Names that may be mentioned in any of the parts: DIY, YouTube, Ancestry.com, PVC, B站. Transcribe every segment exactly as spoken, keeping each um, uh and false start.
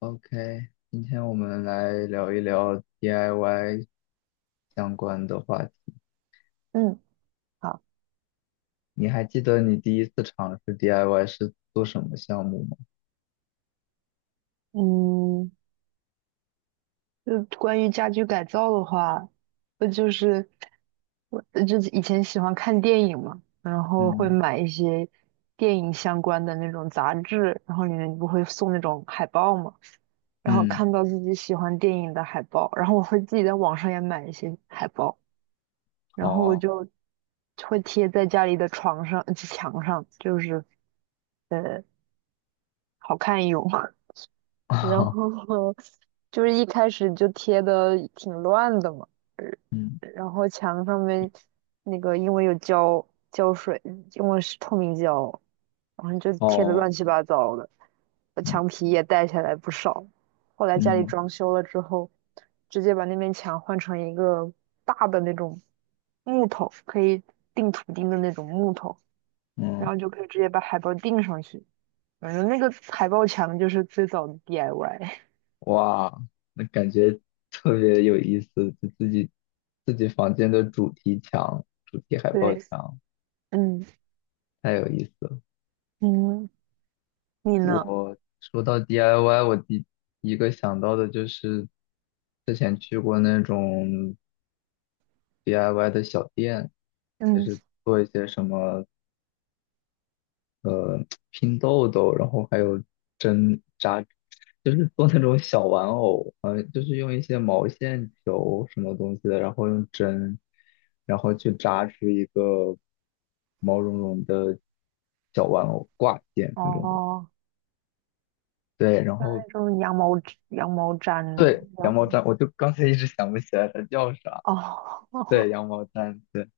OK，今天我们来聊一聊 D I Y 相关的话题。嗯，好，你还记得你第一次尝试 D I Y 是做什么项目吗？嗯，就关于家居改造的话，呃，就是我就以前喜欢看电影嘛，然后会嗯买一些电影相关的那种杂志，然后里面不会送那种海报嘛，然后嗯，看到自己喜欢电影的海报，然后我会自己在网上也买一些海报，然后我好，就会贴在家里的床上、呃墙上，就是呃，好看一用。然 后就是一开始就贴的挺乱的嘛，呃嗯然后墙上面那个因为有胶胶水，因为是透明胶，然后就贴的哦，乱七八糟的，呃墙皮也带下来不少。后来家里嗯装修了之后，直接把那面墙换成一个大的那种木头，可以钉图钉的那种木头，然嗯，后就可以直接把海报钉上去。反正那个海报墙就是最早的 D I Y。哇，那感觉特别有意思，就自己自己房间的主题墙、主题海报对，墙，嗯太有意思了。嗯，你呢？我说到 D I Y，我第一个想到的就是之前去过那种 D I Y 的小店，就嗯，是做一些什么呃拼豆豆，然后还有针扎，就是做那种小玩偶，呃，就是用一些毛线球什么东西的，然后用针，然后去扎出一个毛茸茸的小玩偶挂件那种的。哦，对，然像后那种羊毛羊毛毡，对，然羊毛后毡，我就刚才一直想不起来它叫啥。哦，对，羊毛毡，对，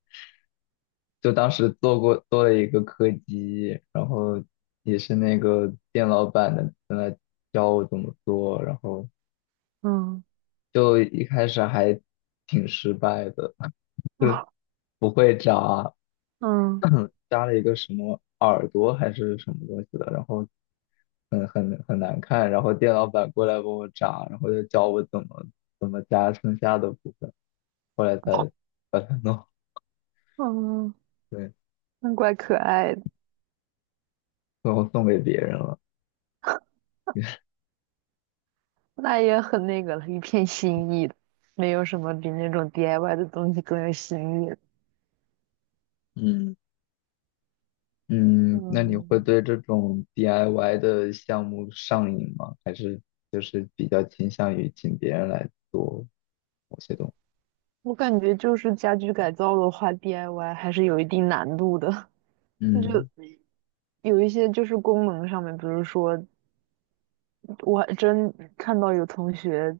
就当时做过做了一个柯基，然后也是那个店老板的在那教我怎么做，然后嗯就一开始还挺失败的，就不会扎，嗯 扎了一个什么耳朵还是什么东西的，然后很很很难看，然后店老板过来帮我扎，然后就教我怎么怎么扎剩下的部分。后来才把它弄嗯，对，那怪可爱的，最后送给别人了。那也很那个了，一片心意的，没有什么比那种 D I Y 的东西更有新意的。嗯，嗯，那你会嗯，对这种 D I Y 的项目上瘾吗？还是就是比较倾向于请别人来做某些东西？我感觉就是家居改造的话，D I Y 还是有一定难度的，就嗯，有一些就是功能上面，比如说。我还真看到有同学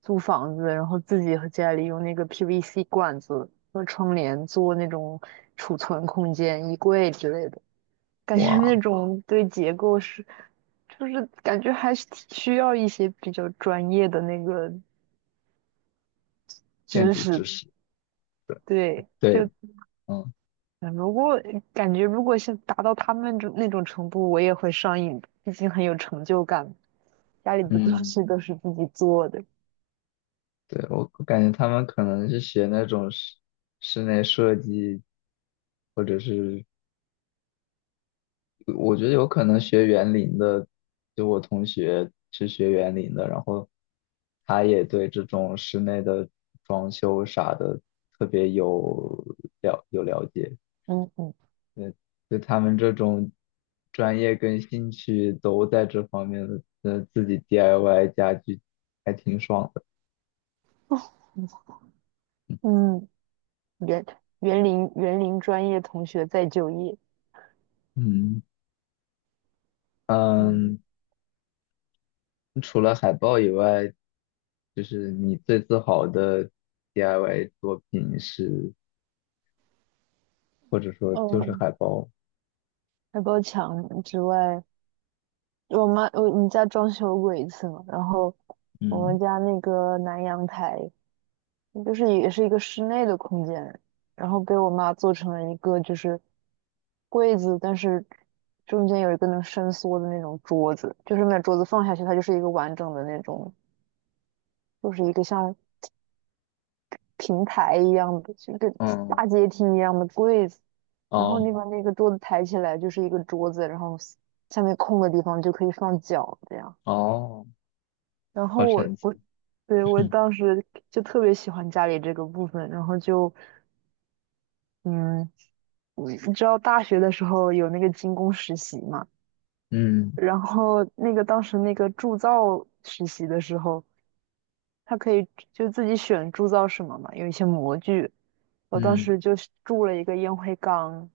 租房子，然后自己和家里用那个 P V C 管子和窗帘做那种储存空间、衣柜之类的，感觉那哇，种对结构是，就是感觉还是挺需要一些比较专业的那个建知筑知识。识，对，就对，嗯嗯如果感觉如果是达到他们这那种程度，我也会上瘾的毕竟很有成就感。家里的东嗯，西都是自己做的，对，我我感觉他们可能是学那种室室内设计，或者是我觉得有可能学园林的，就我同学是学园林的，然后他也对这种室内的装修啥的特别有了有了解，嗯嗯。就他们这种专业跟兴趣都在这方面的，呃，自己 D I Y 家具还挺爽的。嗯，园园林园林专业同学再就业。嗯嗯，嗯，除了海报以外，就是你最自豪的 D I Y 作品是，或者说就是哦，海报。外包墙之外，我妈我我们家装修过一次嘛，然后我嗯，们家那个南阳台就是也是一个室内的空间，然后被我妈做成了一个就是柜子，但是中间有一个能伸缩的那种桌子，就是那桌子放下去它就是一个完整的那种，就是一个像平台一样的，就跟哦大阶梯一样的柜子，然后哦，你把那个桌子抬起来就是一个桌子，然后下面空的地方就可以放脚这样。哦，然好后我神奇，我对我 当时就特别喜欢家里这个部分，然后就嗯，你知道大学的时候有那个精工实习嘛，嗯然后那个当时那个铸造实习的时候，他可以就自己选铸造什么嘛，有一些模具。我当嗯，时就是铸了一个烟灰缸，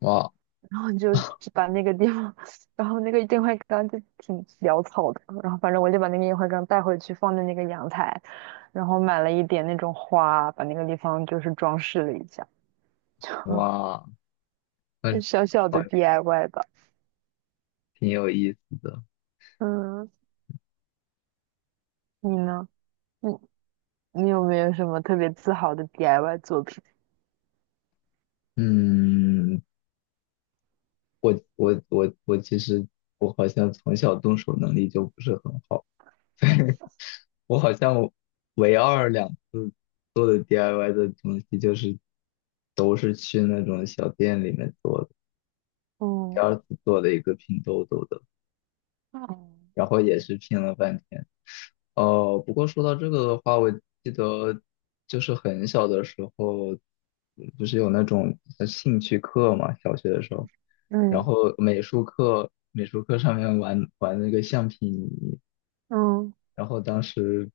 哇然后你就去把那个地方，然后那个电话缸就挺潦草的，然后反正我就把那个电饭缸带回去放在那个阳台，然后买了一点那种花，把那个地方就是装饰了一下，哇，就很小小好，的 D I Y 吧。挺有意思的。嗯，你呢？你你有没有什么特别自豪的 D I Y 作品？嗯，我我我我其实我好像从小动手能力就不是很好，对，我好像唯二两次做的 D I Y 的东西就是都是去那种小店里面做的，第嗯二次做了一个拼豆豆的，嗯然后也是拼了半天。呃，不过说到这个的话，我记得就是很小的时候，不是有那种呃兴趣课嘛，小学的时候，然嗯后美术课，美术课上面玩玩那个橡皮泥，嗯然后当时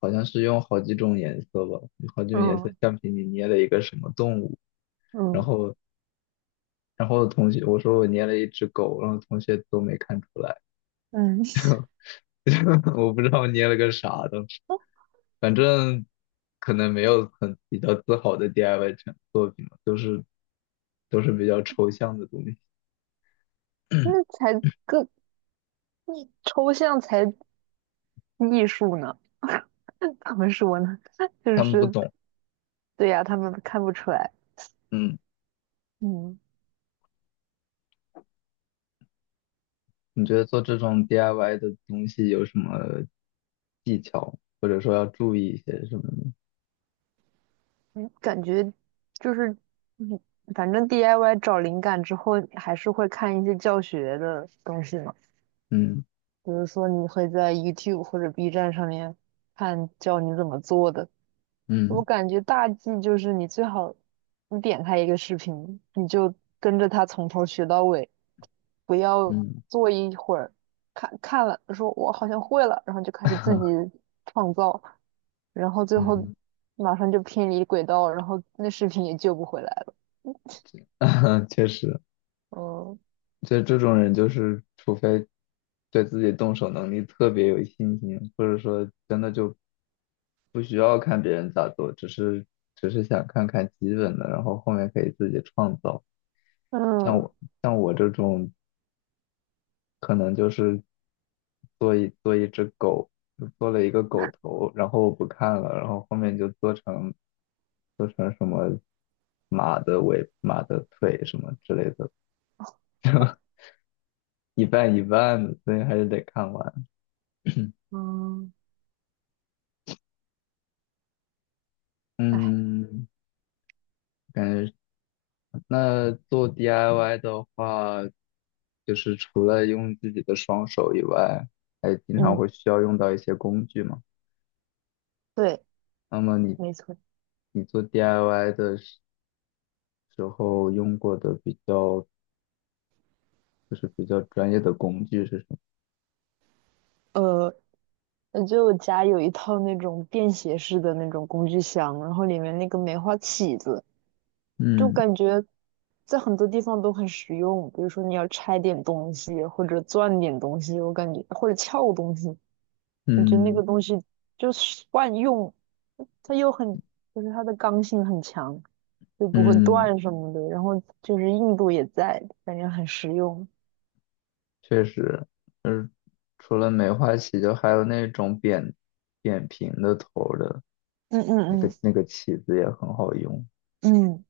好像是用好几种颜色吧，好几种颜色嗯橡皮泥捏了一个什么动物，然嗯后然后同学我说我捏了一只狗，然后同学都没看出来，嗯，我不知道我捏了个啥 反正可能没有很比较自豪的 D I Y 成作品了，都是都是比较抽象的东西，那才更抽象才艺术呢。他们说呢，就他们不是懂。对呀、他们看不出来。嗯，嗯，你觉得做这种 D I Y 的东西有什么技巧，或者说要注意一些什么呢？嗯感觉就是，嗯反正 D I Y 找灵感之后，还是会看一些教学的东西嘛。嗯比如说，你会在 YouTube 或者 B 站上面看教你怎么做的，我嗯感觉大忌就是你最好，你点开一个视频，你就跟着他从头学到尾，不要嗯 坐一会儿，看看了说我好像会了，然后就开始自己 创造，然后最后嗯，马上就偏离轨道，然后那视频也救不回来了。确实。嗯就这种人，就是除非对自己动手能力特别有信心，或者说真的就不需要看别人咋做，只是只是想看看基本的，然后后面可以自己创造。像嗯我像我这种，可能就是做一做一只狗，就做了一个狗头，然后我不看了，然后后面就做成做成什么马的尾、马的腿什么之类的，一半一半的，所以还是得看完。嗯，哎，嗯，感觉那做 D I Y 的话，就是除了用自己的双手以外，还经常嗯，会需要用到一些工具嘛。对，那么你没错。你做 D I Y 的时时候用过的比较就是比较专业的工具是什么？呃，就我家有一套那种便携式的那种工具箱，然后里面那个梅花起子。就嗯感觉在很多地方都很实用，比如说你要拆点东西，或者钻点东西，我感觉或者撬东西，我觉得那嗯个东西就是万用，它又很就是它的刚性很强，就不会嗯，断什么的，然后就是硬度也在，感觉很实用。确实，就是除了梅花起，就还有那种扁扁平的头儿的嗯那嗯个嗯那个起子也很好用。嗯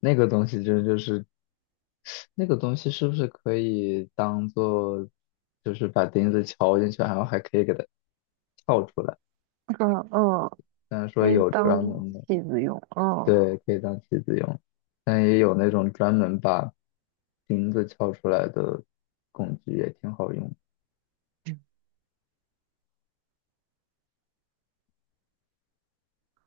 那个东西真就是那个东西是不是可以当做，就是把钉子敲进去，然后还可以给它撬出来？嗯嗯，虽然说可以有当专嗯，门的，器子用，嗯。对，可以当棋子用，但也有那种专门把钉子撬出来的工具，也挺好用。